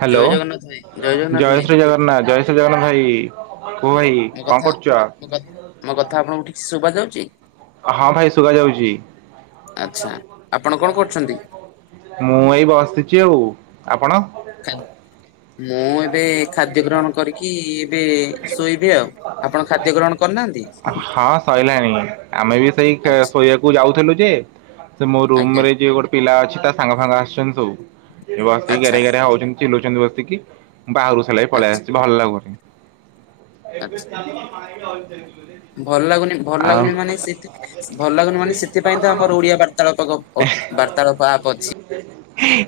Hello ଜୟ ଜଗନ୍ନାଥ ଭାଇ ଜଗନ୍ନାଥ ଭାଇ ଜୟ ଶ୍ରୀ ଜଗନ୍ନାଥ ଜୟ ଜଗନ୍ନାଥ ଭାଇ କୁଅ ଭାଇ ମୋ କଣ କଥା କରୁଛ? ମୋ କଥା ମୋ କଥା ଆପଣଙ୍କୁ ଠିକ୍ ଶୁଭାଯାଉଛି? ହଁ ଭାଇ ଶୁଭା ଯାଉଛି। ଆଛା ଆପଣ କଣ କରୁଛନ୍ତି? ମୁଁ ଏଇ ବସିଛି ଆଉ ଆପଣ? କାଲି ମୁଁ ଏବେ ଖାଦ୍ୟ ଗ୍ରହଣ କରିକି ଏବେ ଶୋଇବି ଆଉ। ଆପଣ ଖାଦ୍ୟ ଗ୍ରହଣ କରିନାହାନ୍ତି? [unintelligible] ସଇଲାଣି ଆମେ ବି ସେଇ ଆଚ୍ଛା ଶୋଇବାକୁ ଯାଉଥିଲୁ ଯେ ସେ ମୋ ରୁମ୍ ଆଜ୍ଞା ରେ ଯିଏ ଗୋଟେ ପିଲା ଅଛି ତା ସାଙ୍ଗ ଫାଙ୍ଗ ଆସିଛନ୍ତି ସବୁ। ଏଠି ବସିକି ଆଚ୍ଛା ଗେରେ ଗେରେ ହଉଛନ୍ତି ଚିଲଉଛନ୍ତି ବସିକି। ବାହାରକୁ ସେଇଲାଗି ପଳେଇ ଆଚ୍ଛା ଆସଛି ଭଲ ଲାଗୁନି। ଆଚ୍ଛା। [unintelligible] ଭଲ ଲାଗୁନି ଭଲ ଆଉ ଲାଗୁନି ମାନେ ସେଇଥି ଭଲ ଲାଗୁନି ମାନେ ସେଥିପାଇଁ ତ ଆମର ଓଡିଆ ବାର୍ତ୍ତାଳାପ ବାର୍ତ୍ତାଳାପ ଆପ୍ ଅଛି।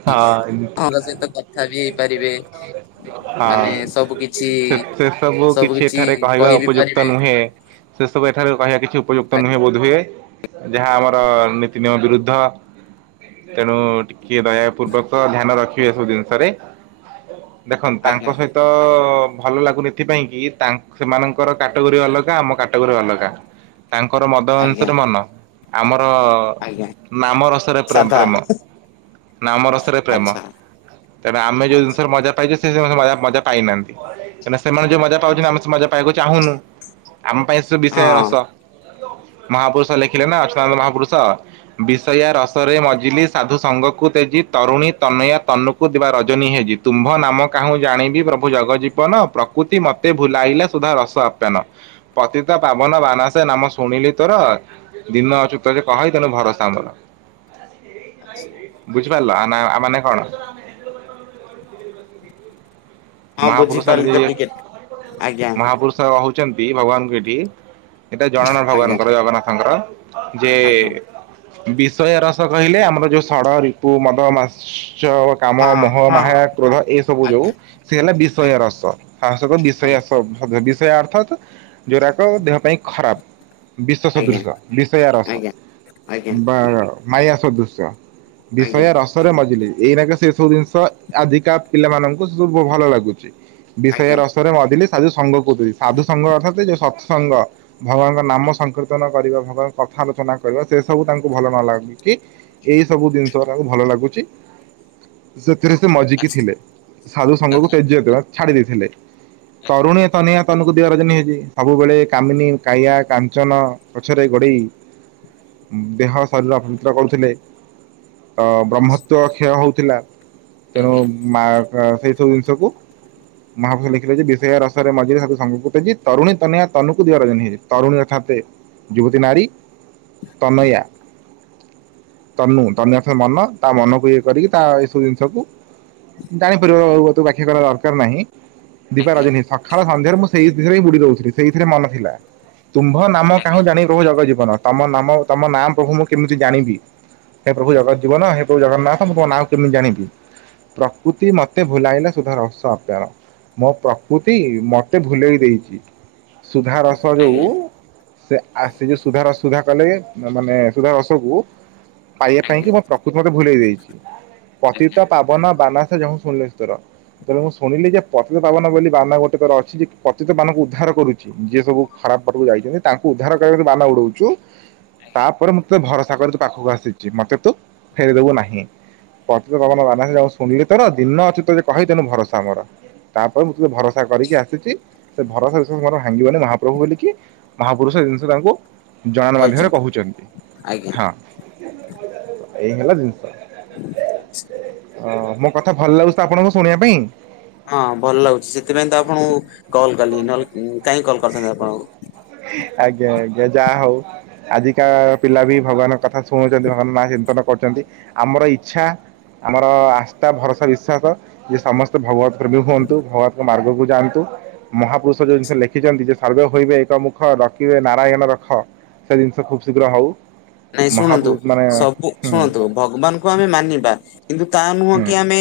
ହଁ। ତାଙ୍କ ସହିତ କଥା ବିି ହେଇପାରିବେ। ହଁ। ମାନେ ସବୁ କିଛି ସେ ସେ ସବୁ କିଛି ଏଠାରେ କହିବା ଉପଯୁକ୍ତ ନୁହେଁ। ସେ ସବୁ ଏଠାରେ କହିବା କିଛି ଉପଯୁକ୍ତ ନୁହେଁ ବୋଧହୁଏ? ଯାହା ଆମର ନୀତି ନିିୟମ ବିରୁଦ୍ଧ। ତେଣୁ ଟିକେ ଦୟାପୂର୍ବକ ତ ଧ୍ୟାନ ରଖିବେ ଏ ସବୁ ଜିନିଷରେ। ଦେଖନ୍ତୁ ଆଜ୍ଞା ତାଙ୍କୁ ସହିତ ଭଲ ଲାଗୁନି ଏଥିପାଇଁ କି ତା ସେମାନଙ୍କର କ୍ୟାଟେଗୋରୀ ଅଲଗା ଆମ କ୍ୟାଟେଗୋରୀ ଅଲଗା। ତାଙ୍କର ମଦ ଆଜ୍ଞା ଅଂଶରେ ମନ ଆମର ଆଜ୍ଞା। ନାମ ରସରେ ସାଧା ପ୍ରେମ। ନାମ ରସରେ ପ୍ରେମ। ଆଚ୍ଛା ତେବେ ଆମେ ଯେଉଁ ଆଚ୍ଛା ମଜା ପାଇଛନ୍ତି ସେ ମଜା ପାଇନାହାନ୍ତି, କାହିଁକିନା ସେମାନେ ଯେଉଁ ମଜା ପାଉଛନ୍ତି ଆଚ୍ଛା ଆମେ ସେ ମଜା କହିବାକୁ ଚାହୁଁନୁ ଆମ ପାଇଁ ସବୁ ବିଷୟ ହଁ ରସ। ମହାପୁରୁଷ ଲେଖିଲେ ନା ଅଚ୍ୟୁତାନନ୍ଦ ମହାପୁରୁଷ ବିଷୟା ର ବିଷୟା ରସରେ ମଜିଲି ସାଧୁ ସଙ୍ଗକୁ ତେଜ୍ଜୀ ତରୁଣୀ ତନୟା ତନୁକୁ ଦିବା ରଜନୀ ହେଜୀ। ତୁମ୍ଭ ନାମ କାହୁଁ ଜାଣିବି ପ୍ରଭୁ ଜଗଜ୍ଜୀବନ, ପ୍ରକୃତି ମୋତେ ଭୁଲାଇଲା ସୁଧା ରସ ଆପ୍ୟାନ। ପତିତପାବନ ବାନା ସେ ନାମ ଶୁଣିଲି ତୋର। ଦିନ ଅଚ୍ୟୁତ ଭଣଇ ତୁହି ଭରସା ମୋର। ବୁଝିପାରିଲ ଆ ନାଁ ମାନେ କଣ? ହଁ ମହାପୁରୁଷ ବୁଝିପାରିଲି ତ ନିଜେ ଟିକେ ଆଜ୍ଞା ମହାପୁରୁଷ କହୁଛନ୍ତି ଭଗବାନଙ୍କୁ ଏଇଠି, ଏଇଟା ଜଣାଣ ଆଜ୍ଞା ଭଗବାନଙ୍କର ଜଗନ୍ନାଥଙ୍କର। ଯେ ଆଜ୍ଞା ବିଷୟ ରସ କହିଲେ ଆମର ଯୋଉ ଷଡ଼ରିପୁ ମଦମାତ୍ସର୍ଯ୍ୟ କାମ, ହଁ ମୋହ, ହଁ ମାୟା, କ୍ରୋଧ ଏସବୁ ଯେଉଁ ଆଜ୍ଞା ସେ ହେଲା ଆଜ୍ଞା ବିଷୟାରସବ ଆଜ୍ଞା [unintelligible] ବିଷୟ ଅର୍ଥଗତ ଯେଉଁରାକ ଦେହ ପାଇଁ ଖରାପ। ବିଷ ଆଜ୍ଞା ସଦୃଶ ବିଷୟାରସ ଆଜ୍ଞା ବା ମାୟା ସଦୃଶ୍ୟ। ଆଜ୍ଞା ବିଷୟାରସ ରେ ମଜିଲି ଏଇନାକେ ସେ ସବୁ ଜିନିଷ ଆଜିକା ପିଲାମାନଙ୍କୁ ସୁଟ୍ ଖୁବ୍ ଭଲ ଲାଗୁଛି। ଆଜ୍ଞା ଆଜ୍ଞା ବିଷୟାରସରେ ମଜ୍ଜିଲି ସାଧୁ ସଙ୍ଗକୁ ବହୁ ସାଧୁ ସଂଘ ଅର୍ଥାତ ଯୋଉ ସତ୍ସଙ୍ଗ। ଭଗବାନଙ୍କ ନାମ ସଂକୀର୍ତ୍ତନ କରିବାକୁ ବା କଥା ଆଲୋଚନା କରିବା ସେ ସବୁ ତାଙ୍କୁ ଭଲ ନ ଲାଗୁଛି। ଏଇ ସବୁ ଜିନିଷ ଭଲ ଲାଗୁଛି ସେଥିରେ ସେ ମଜିକି ଥିଲେ। ସାଧୁ ସଂଘକୁ ତେଜ୍ୟ ବା ଛାଡି ଦେଇଥିଲେ, ତରୁଣୀତନୟା କୁ ଜନ ହେଇଛି ସବୁବେଳେ କାମିନୀ କାୟା କାଞ୍ଚନ ପଛରେ ଗୋଡେଇ ଦେହ ଶରୀର ଅସୁସ୍ଥ କରୁଥିଲେ। ତ ବ୍ରହ୍ମତ୍ୱ କ୍ଷୟ ହେଉଥିଲା, ତେଣୁ ମା ସେଇ ସବୁ ଜିନିଷକୁ ମହାପୁରୁଷ ଲେଖିଲେ ଯେ ବିଷୟା ରସରେ ମଜିଲି ସାଧୁ ସଙ୍ଗକୁ ତେଜ୍ଜୀ ତରୁଣୀ ତନୟା ତନୁକୁ ଦିବା ରଜନୀ ହେଜୀ। ତରୁଣୀ ଅର୍ଥାତ୍ ଯୁବତୀ ନାରୀ ତନୟା ତନୁ ତନୁ ଅର୍ଥ ମନ ତା ମନକୁ ଇଏ କରିକି ତା ଏସବୁ ଜିନିଷକୁ ଜାଣିପାରିବ ହୁଏତ ବ୍ୟାଖ୍ୟା କରିବା ଦରକାର ନାହିଁ। ଦିବା ରଜନୀ ସକାଳ ସଂଧ୍ୟାରେ ସେଇରେ ହିଁ ବୁଡି ଦଉଥିଲି ସେଇଥିରେ ମନ ଥିଲା ତୁମ୍ଭ ନାମ କାହୁଁ ଜାଣି କହୁ ଜଗ ଜୀବନ। ତମ ନାମ ତମ ନା ପ୍ରଭୁ ମୁଁ କେମିତି ଜାଣିବି। ହେ ପ୍ରଭୁ ଜଗତଜୀବନ ହେ ପ୍ରଭୁ ଜଗନ୍ନାଥ ମୁଁ ତମ ନାଁ କୁ କେମିତି ଜାଣିବି। କୁତି ମତେ ଭୁଲାଇଲେ ସୁଧ ରହସ୍ୟ ଅପାର। ମୋ ପ୍ରକୃତି ମତେ ଭୁଲେଇି ଦେଇଛି ସୁଧା ରସ ଯଉ ଆଜ୍ଞା ସେ ଆସୁଛି ଯୋଉ ସୁଧାରସ ସୁଧା କଲେ ମାନେ ସୁଧାର ରସକୁ ପାଇବା ପାଇଁ କି ମୁଁ ପ୍ରକୃତ ମତେ ଭୁଲେଇ ଦେଇଛି ଆଜ୍ଞା ପତିତ ପାବନ ବାନା ଯଉ ଶୁିଲସ ତୋର। ତେବେ ମୁଁ ଶୁଣିଲି ଯେ ପତିତ ପାବନ ବୋଲି ବାନ ଗୋଟେକର ଅଛି ଯେ ପତିତ ବାନଙ୍କୁ ଉଦ୍ଧାର କରୁଛି। ଯିଏ ସବୁ ଖରାପ ପଟକୁ ଯାଇଛନ୍ତି ତାଙ୍କୁ ଉଦ୍ଧାର କରିବା ବାନ ଉଡଉଛୁ। ତାପରେ ମୁଁତେ ଭରସା କରି ତୋ ପାଖକୁ ଆସିଛି ମତେ ତୁ ଫେରେଇଦବୁ ନାହିଁ। ପତିତପାବନ ବାନା ଶୁଣିଲି ତର ଦିନ ଅଛି ତୁ କହିଦେ ଭରସା ମର। ତାପରେ ମୁଁ ଭରସା କରିକି ଆସିଛି ସେ ଭରସା ବିଷୟରେ ମୋର ଭାଙ୍ଗିବନି ମହାପ୍ରଭୁ ବୋଲିିକି। ମହାପୁରୁଷ ଏଇ ଜିନିଷ ତାଙ୍କୁ ଜଣାଣ ମାଧ୍ୟମରେ କହିଛନ୍ତି କହୁଛନ୍ତି। ଆଜ୍ଞା ହଁ, ଏଇ ହେଲା ଜିନିଷ। କଥା ଭଲ ଲାଗୁଛିତ ଆପଣଙ୍କୁ ଶୁଣିବା ପାଇଁ। ହଁ ଭଲ ଲାଗୁଛି ସେଥିପାଇଁ ତ ଆପଣଙ୍କୁ କଲ୍ କଲି ନହେଲେ କାଇଁ କଲ୍ କରିଥାନ୍ତି ଆପଣଙ୍କୁ। ଆଜ୍ଞା ଆଜ୍ଞା ଯାହା ହଉ ଆଜିକା ପିଲା ବି ଭଗବାନଙ୍କ କଥା ଶୁଣୁଛନ୍ତି ଭଗବାନଙ୍କ ନାଁ ଚିନ୍ତନ କରୁଛନ୍ତି ଆମର ଇଚ୍ଛା। ଆମର ଆସ୍ଥା ଭରସା ବିଶ୍ୱାସ। ଯେ ସମସ୍ତେ ଭଗବତ ପ୍ରେମୀ ହୁଅନ୍ତୁ ଭଗବତ ମାର୍ଗକୁ ଯାଆନ୍ତୁ। ମହାପୁରୁଷ ଯେଉଁ ଜିନିଷ ଲେଖିଛନ୍ତି ଯେ ସର୍ଭେ ହୋଇବେ ଏକମୁକ ରଖ ରଖିବେ ନାରାୟଣ ରଖ ସେ ଜିନିଷ ଖୁବ୍ ଶୀଘ୍ର ହଉ। ନାଇଁ ଶୁଣନ୍ତୁ ମହାପୁରୁ ମାନେ ସବୁ ହୁଁ ଶୁଣନ୍ତୁ। ଭଗବାନଙ୍କୁ ଆମେ ମାନିବା କିନ୍ତୁ ତା ନୁହଁ ହୁଁ କି ଆମେ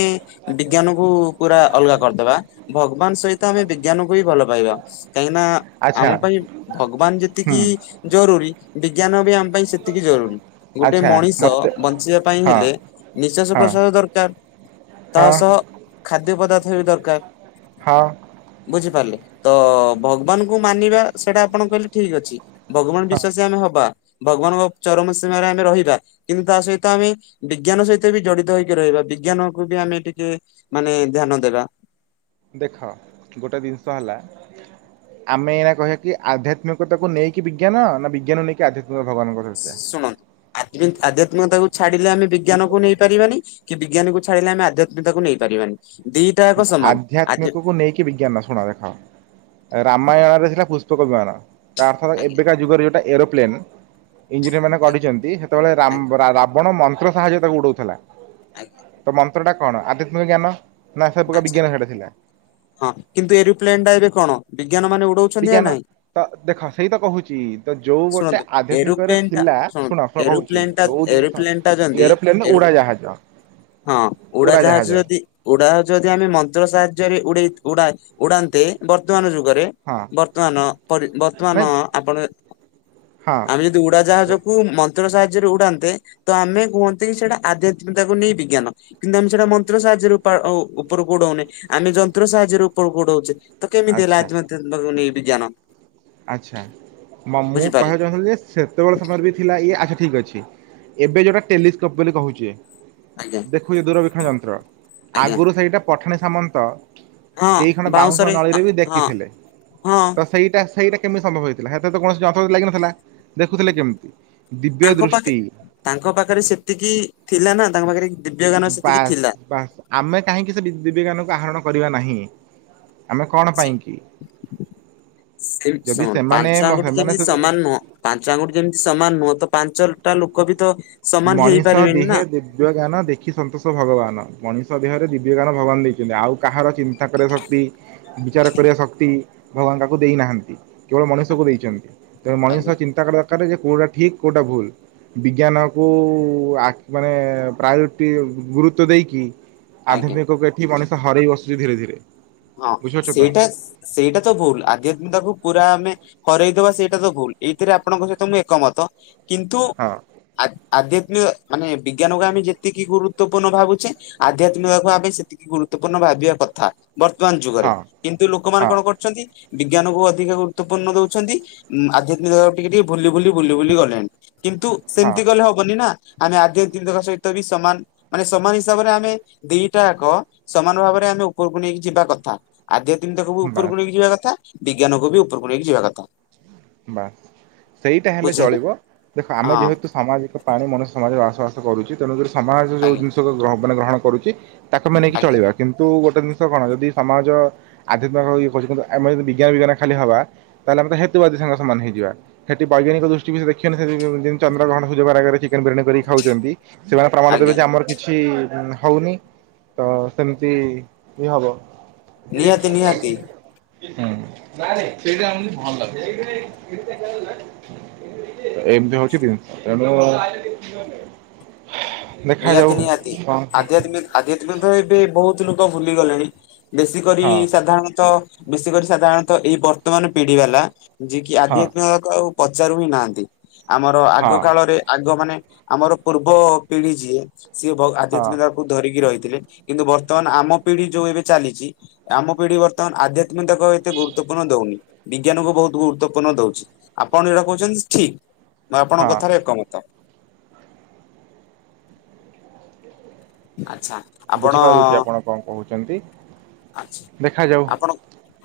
ବିଜ୍ଞାନକୁ ପୁରା ଅଲଗା କରିଦେବା ଭଗବାନ ସହିତ ଆମେ ବିଜ୍ଞାନକୁ ବିି ଭଲ ପାଇବା କାହିଁକିନା। ଆମ ଆଚ୍ଛା ପାଇଁ ଭଗବାନ ହୁଁ ଯେତିକି ଜରୁରୀ ବିଜ୍ଞାନ ବି ଆମ ପାଇଁ ସେତିକି ଏତିକି ଜରୁରୀ ଗୋଟେ ଆଚ୍ଛା ମଣିଷ ମୋତେ ବଞ୍ଚିବା ପାଇଁ ହଁ ହେଲେ ନିଶ୍ୱାସ ହଁ ପ୍ରଶ୍ଵାସ ଦରକାର। ତା ହଁ ସହ ଖାଦ୍ୟ ପଦାର୍ଥ ବି ଦରକାର। ହଁ ବୁଝିପାରିଲେ ତ ଭଗବାନଙ୍କୁ ମାନିବା ସେଇଟା ଆପଣ କହିଲେ ଠିକ ଅଛି। ଭଗବାନ ହଁ ବିଶ୍ଵାସୀ ଆମେ ହବା ଭଗବାନଙ୍କ ଚରମ ସୀମାରେ ଆମେ ରହିବା। କିନ୍ତୁ ତା ସହିତ ଆମେ ବିଜ୍ଞାନ ସହିତ ବି ଜଡିତ ହେଇକି ରହିବା ବିଜ୍ଞାନକୁ ବି ଆମେ ଟିକେ ମାନେ ଧ୍ୟାନ ଦେବା। ଦେଖ ଗୋଟେ ଜିନିଷ ହେଲା- - ଆମେ ଏଇନା କହିବାକି ଆଧ୍ୟାତ୍ମିକତାକୁ ନେଇକି ବିଜ୍ଞାନ ନା ବିଜ୍ଞାନ ନେଇକି ଆଧ୍ୟାତ୍ମିକ ଭଗବାନଙ୍କର ଚର୍ଚ୍ଚା। ଶୁଣନ୍ତୁ ଆଧ୍ୟ ଆଧ୍ୟାତ୍ମିକତାକୁ ଛାଡିଲେ ଆମେ ବିଜ୍ଞାନକୁ ନେଇ ପାରିବାନି। କି ବିଜ୍ଞାନକୁ ଛାଡିଲେ ଆମେ ଆଧ୍ୟାତ୍ମିକତାକୁ ନେଇ ପାରିବାନି। ଦିଟା ଯାକ ସମାନ ଆଜ୍ଞା ଆଧ୍ୟାତ୍ମିକକୁ ନେଇକି ବିଜ୍ଞାନ ଶୁଣ ଦେଖ। ରାମାୟଣରେ ଥିଲା ପୁଷ୍ପକ ବିମାନ ତା ଅର୍ଥ ଆଜ୍ଞା ଏବେକା ଯୁଗରେ ଯୋଉଟା ଏରୋପ୍ଲେନ। ଇଞ୍ଜିନିୟର ମାନେ ଆଜ୍ଞା ଗଢିଛନ୍ତି ସେତେବେଳେ ରାମ ରାବଣ ମନ୍ତ୍ର ସାହାଯ୍ୟରେ ତାକୁ ଉଡଉଥିଲା। ଆଜ୍ଞା ତ ମନ୍ତ୍ରଟା କଣ ଆଧ୍ୟାତ୍ମିକ ଆଚ୍ଛା ଜ୍ଞାନ [unintelligible] ହଁ କିନ୍ତୁ ଏରୋପ୍ଲେନ ଟା ଏବେ କଣ ବିଜ୍ଞାନ ମାନେ ଉଡ ବିଜ୍ଞାନତ ଦେଖ ସେଇ ତ କହୁଛି। ତ ଯୋଉ ଗୋଟେ ଶୁଣନ୍ତୁ ଆଧ୍ୟାତ୍ମିକରେ ଏରୋପ୍ଲେନ ଟା ଥିଲା ଶୁଣନ୍ତୁ ଶୁଣ କହୁଛି ଏରୋପ୍ଲେନ ଟା ଯୋଉ ଜିନିଷ ଏରୋପ୍ଲେନ ଟା ଯଦି [inaudible] [inaudible] ଏରୋ ଉଡ଼ାଜାହାଜ ହଁ ଉଡାଜାହାଜ ଯଦି ଉଡ଼ାଜାହାଜ ଯଦି ଆମେ ମନ୍ତ୍ର ସାହାଯ୍ୟରେ ଉଡେଇ ଉଡ଼ା ଉଡ଼ାନ୍ତେ ବର୍ତ୍ତମାନ ଯୁଗରେ ହଁ ବର୍ତ୍ତମାନ ପରି ନାଇଁ ବର୍ତ୍ତମାନ ଆପଣ ହଁ ଆମେ ଯଦି କ ଉଡାଜାହାଜକୁୁ ମନ୍ତ୍ର ସାହାଯ୍ୟରେ ଉଡ଼ାନ୍ତେ ତ ଆମେ କୁହନ୍ତି କି ସେଇଟା ଆଧ୍ୟାତ୍ମିକତାକୁ ନେଇ ବିଜ୍ଞାନ। କିନ୍ତୁ ଆମେ ସେଟା ମନ୍ତ୍ର ସାହାଯ୍ୟରେ ଉପା ଆଉ ଉପର କୁ ଉଡଉନେ ଆମେ ଯନ୍ତ୍ର ସାହାଯ୍ୟରେ ଉପରକୁ ଉଡଉଛେ। ତ କେମିତି ହେଲା ଆଚ୍ଛା ଆଜି ମ ତମ ବିଜ୍ଞାନ? ଆଚ୍ଛା, ମୋ ମୁଁ କହିବାକୁ ବୁଝିପାରିଲେ ଚାହୁଁଥିଲି ଯେ ସେତେବେଳେ ସମୟରେ ବି ଥିଲା ଇଏ ଆଚ୍ଛା ଠିକ୍ ଅଛି, ଏବେ ଯୋଉଟା ଟେଲିସ୍କୋପ୍ ବୋଲି କହୁଛି ଆଜ୍ଞା ଦେଖୁଛି ଦୂରବୀକ୍ଷଣ ଯନ୍ତ୍ର, ଆଜ୍ଞା ଆଗରୁ ସେଇଟା ପଠାଣି ସାମନ୍ତ ହଁ ଦି ଖଣ୍ଡ ବାଉଁଶ ବାଉଁଶରେ ନଳୀରେ ବି ହଁ ଦେଖିଥିଲେ। ହଁ ତ ସେଇଟା ସେଇଟା କେମତି ସମ୍ବଭ ହେଇ ଥିଲା ସେତେ କୌଣସି ଯନ୍ତ୍ରପାତି ଲାଗି ନଥିଲା। ଦେଖୁଥିଲେ କେମିତି ଦିବ୍ୟ ତାଙ୍କ ପାଖେ ଦୃଷ୍ଟି ତାଙ୍କ ପାଖରେ ସେତିକି ଥିଲା ନା ତାଙ୍କ ପାଖରେ ଦିବ୍ୟ ଜ୍ଞାନ ସେତିକି ବାସ୍ ଥିଲା। ବାସ୍ ଆମେ କାହିଁକି ସେ ଦିବ୍ୟଜ୍ଞାନକୁ ଆହରଣ କରିବା ନାହିଁ? ଆମେ କଣ ସେ ପାଇଁ କି ସେ -ଯଦି ଶୁଣ ସେମାନେ ପାଞ୍ଚ ମ ଆଙ୍ଗୁଠି ସେମାନେ ଯେମିତି ସମାନ ନୁହଁ ପାଞ୍ଚ ଆଙ୍ଗୁଠି ଯେମିତି ସମାନ୍ ନୁହଁ ତ ପାଞ୍ଚଟା ଲୋକ ବି ତ ସମାନ ମଣିଷ ହେଇପାରିବେନି ନା। ଦେହେ ଦିବ୍ୟ ଜ୍ଞାନ ଦେଖି ସନ୍ତୋଷ ଭଗବାନ ମଣିଷ ଦେହରେ ଦିବ୍ୟ ଗାନ ଭଗବାନ ଦେଇଛନ୍ତି, ଆଉ କାହାର ଚିନ୍ତା କରିବା ଶକ୍ତି, ବିଚାର କରିବା ଶକ୍ତି, ଭଗବାନ ତାକୁ ଦେଇନାହାନ୍ତି। କେବଳ ମଣିଷକୁ ଦେଇଛନ୍ତି, ତେଣୁ ମଣିଷ ଆଜ୍ଞା ଚିନ୍ତା କରିବା ଦରକାର ଯେଉଁଟା ଠିକ୍ କେଉଁଟା ଭୁଲ୍, ବିଜ୍ଞାନ କୁ ମାନେ ଆ ମାନେ ପ୍ରାୟୋରିଟି ଗୁରୁତ୍ୱ ଦେଇକି, ଆଜ୍ଞା ଆଧୁନିକ କୁ ଏକ୍ କି ମଣିଷ ହରାଇ ବସୁଛି ଧୀରେ ଧୀରେ। ହଁ ବୁଝିପାରୁଛ ତ ସେଇଟା ସେଇଟା ତ ଭୁଲ୍ ଆଧ୍ୟାତ୍ମିକତାକୁୁ ପୁରା ଆମେ ହରଇଦବା ସେଇଟା ତ ଭୁଲ୍, ଏଇଥିରେ ଆପଣଙ୍କ ସହିତ ମୁଁ ଏକମତ କିନ୍ତୁ ହଁ। ଆ ଆଧ୍ୟାତ୍ମିକ ମାନେ ବିଜ୍ଞାନକୁ ଆମେ ଯେତିକି ଗୁରୁତ୍ୱପୂର୍ଣ୍ଣ ଭାବୁଛେ ଆଧ୍ୟାତ୍ମିକତା କୁ ଆମେ ସେତିକି ଗୁରୁତ୍ୱପୂର୍ଣ୍ଣ ଭାବିବା କଥା, ବର୍ତ୍ତମାନ ଯୁଗରେ ହଁ କିନ୍ତୁ ଲୋକମାନେ ହଁ କଣ କରୁ ଛନ୍ତି, ବିଜ୍ଞାନ କୁ ଅଧିକ ଗୁରୁତ୍ୱପୂର୍ଣ୍ଣ ଦଉଛନ୍ତି ଉ ଆଧ୍ୟାତ୍ମିକ ଟିକେ ଟିକେ ଭୂଲି ଭୂଲି ଭୂଲି ଭୂଲି ଗଲେଣି, କିନ୍ତୁ ହଁ ସେମିତି ଗଲେ ହବନି ନା ଆମେ ଆଧ୍ୟ୍ୟଦିଦର ସହିତ ବି ସମାନ୍ ମାନେ ସମୟ ହିସାବରେ ଆମେ ଦିଟା ଯାକ ସମାନ୍ ଭାବରେ ଆମେ ଉପରକୁ ନେଇକି ଯିବା କଥା ଆଧ୍ୟାତ୍ମିକକୁ ବି ବାସ୍। ଉପରକୁ ନେଇକି ଯିବା କଥା, ବିଜ୍ଞାନକୁ ବି ଉପରକୁ ନେଇକି ଯିବା କଥା। ବାସ୍ ସେଇଟା ହେଲେ ବୁଝିହେଲା ଚଳିବ, ଦେଖ ଆମେ ହଁ ଯେହେତୁ ସାମାଜିକ ପ୍ରାଣୀ ମନୁଷ୍ୟ ସମାଜିକ ବସବାସ କରୁଛି ତେଣୁକରି ସମାଜ ଯୋଉ ଆଜ୍ଞା ଜିନିଷ କୁ ମାନେ ଗ୍ରହଣ କରୁଛି ତାକୁ ଆମେ ନେଇକି ଆଜ୍ଞା ଚଳିବା। କିନ୍ତୁ ଗୋଟେ ଜିନିଷ କଣ ଯଦି ସମାଜ ଆଧ୍ୟାତ୍ମିକ ଇଏ କରୁଛି କିନ୍ତୁ ଆମେ ଯଦି ବିଜ୍ଞାନ ବିଜ୍ଞାନ ଖାଲି ହେବା ତାହେଲେ ଆମେ ତ ହେତୁବାଦି ସାଙ୍ଗ ସମାନ୍ ହେଇଯିବା, ସେଠି ବୈଜ୍ଞାନିକ ଦୃଷ୍ଟି ବି ସେ ଦେଖେନି ସେ ଯେମିତି ଚନ୍ଦ୍ରଗ୍ରହ ସୁର୍ଯ୍ୟପରାଗ ରେ ଅଛି। ଯେଉଁ ବିରିୟାନି କରି ଖାଉଛନ୍ତି ସେମାନେ ପ୍ରମାଣ ଦେବେ ଆଜ୍ଞା ଯେ ଆମର କିଛି କିଛି ହଉନି, ତ ସେମିତି ଇଏ ହବ। ନିହାତି ନିହାତି [unintelligible] ଏମତି ହଉଛି କି ଏ [unintelligible] ଦେଖାଯାଉ କଣ ହବ। ଆଧାତ୍ମିକ ତଏବେ ବହୁତ୍ ଲୋକ ଭୁଲିଗଲେଣି ବେଶୀ କରି ହଁ ସାଧାରଣତଃ ବେଶୀ କରି ସାଧାରଣତଃ ଏଇ ବର୍ତ୍ତମାନ ପିଢି ବାଲା ଯିଏ କିି ହଁ ଆଧ୍ୟାତ୍ମିକ ଆଉ ପଚାରୁ ହି ନାହାନ୍ତି, ଆମର ଆଗ ହଁ କାଳରେ ଆଗ ମାନେ ଆମର ପୂର୍ବ ପିଢି ଯିଏ ସିଏ ବହୁ ହଁ ଆଧ୍ୟାତ୍ମିକ କୁ ଧରିକି ରହିଥିଲେ କିନ୍ତୁ ବର୍ତ୍ତମାନ ଆମ ପିଢି ଯୋଉ ଏବେ ଚାଲିଛି ଆମ ପିଢି ବ ତ ଆଧ୍ୟାତ୍ମିକ ଏତେ ଗୁରୁତ୍ୱପୂର୍ଣ୍ଣ ଦଉନି। ବିଜ୍ଞାନକୁ ବହୁତ ଗୁରୁତ୍ୱପୂର୍ଣ୍ଣ ଦଉଛି ଆପଣ ଏଉଟା କହୁଛନ୍ତି ଠିକ୍, ମୁ ଆପଣଙ୍କ ହଁ କଥାରେ ଏକମତ। ଆଚ୍ଛା। ଆପଣ ବୁଝିପାରୁଛି ଆପଣ କଣ କହୁଛନ୍ତି, ଆଚ୍ଛା। ଦେଖାଯାଉ ଆପଣ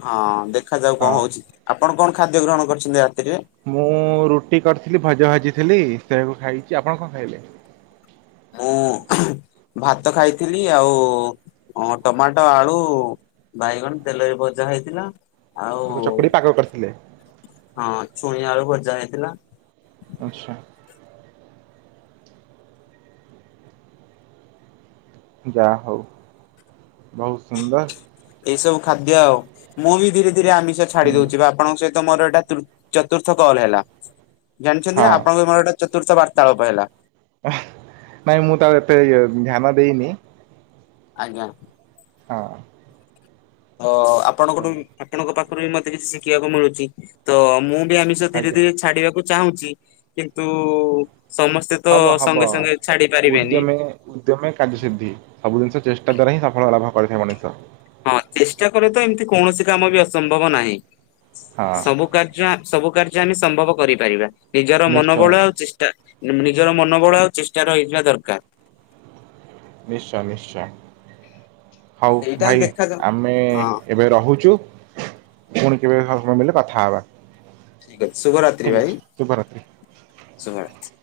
ହଁ ଦେଖାଯାଉ କଁ ହଁ ହଉଛି। ଆପଣ କଣ ଖାଦ୍ୟ ଗ୍ରହଣ କରିଚନ୍ତି ରାତିରେ? ମୁଁ ରୁଟି କରିଥିଲି ଭଜା ଭାଜିଥିଲି ସେଆକୁ ଖାଇଚି ଆପଣ କଁ ଖାଇଲେ? ମୁଁ ଭାତ ଖାଇଥିଲି ଆଉ ଅଁ ଟମାଟ, ଆଳୁ ବାଇଗଣ ତେଲରେ ଭଜା ହେଇଥିଲା ଆଉ ତାକୁ ଚକୁଡି ପାଗ କରିଥିଲେ ହଁ ଛୁଇଁ ଆଳୁ ଭଜା ହେଇଥିଲା। ଆଚ୍ଛା। ଯା ହଉ ବହୁ ସୁନ୍ଦର୍। ଏଇସବୁ ଖାଦ୍ୟ ଆଉ ମୁଁ ବି ଧୀରେ ଧୀରେ ଆମିଷ ଛାଡି ହୁଁ ଦଉଚି ବା ଆପଣଙ୍କ ସହି ତ ମୋର ଏଟା ତୃ ଚତୁର୍ଥ କଲ୍ ହେଲା, ଜାଣିଛନ୍ତି ନା ହଁ ଆପଣଙ୍କ ମୋର ଏଟା ଚତୁର୍ଥ ବାର୍ତ୍ତାଳପ ହେଲା। ନାଇଁ ମୁଁ ତ ଆଉ ଏତେ ଧ୍ୟାନ ଦେଇନି। ଆଜ୍ଞା। ହଁ। ତ ତ ଆପଣଙ୍କଠୁ ଆପଣଙ୍କ ପାଖରୁ ବି ମତେ କିଛି ଶିଖିଆକୁ ମିଳୁଛି ତ ମୁଁ ବି ଆମି ଷ ଧୀରେ ଆଜ୍ଞା ଧୀରେ ଛାଡିବାକୁ ଚାହୁଁଚି, କିନ୍ତୁ ସମସ୍ତେ ତ ହବ ହବ ସଙ୍ଗେ ସଙ୍ଗେ ଛାଡି ପାରିବେନି। ଉଦ୍ୟମେ ଉଦ୍ୟମେ କାର୍ଯ୍ୟସିଦ୍ଧି ସବୁ ଜିନିଷ ଚେଷ୍ଟା ଦ୍ଵାରା ହିଁ ସଫଳ ଲାଭ କରିଥାଏ ମଣିଷ। ହଁ ଚେଷ୍ଟା କଲେ ତ ଏମିତି କୌଣସି କାମ ବି ଅସମ୍ଭବ ନାହିଁ, ହଁ ସବୁ କାର୍ ଯ୍ୟ ସବୁ କାର୍ଯ୍ୟ ଆମେ ସମ୍ଭବ କରିପାରିବା, ନିଜର ମନୋବଳ ନିଶ୍ଚୟ ଆଉ ଚେଷ୍ଟା ଇଁମ୍ ନିଜର ମନୋବଳ ଆଉ ଚେଷ୍ଟା ରହିଥିବା ଦରକାର୍। ନିଶ୍ଚୟ ନିଶ୍ଚୟ। ହଉ ସେଇଟା ଭାଇ ଦେଖାଯାଉ। ଆମେ ହଁ ଏବେ ରହୁଚୁ। ପୁଣି କେବେ [inaudible] କଥା ହବା। ଠିକ୍ ଅଛି, ଶୁଭରାତ୍ରି ଭାଇ ଶୁଭରାତ୍ରି ଶୁଭରାତ୍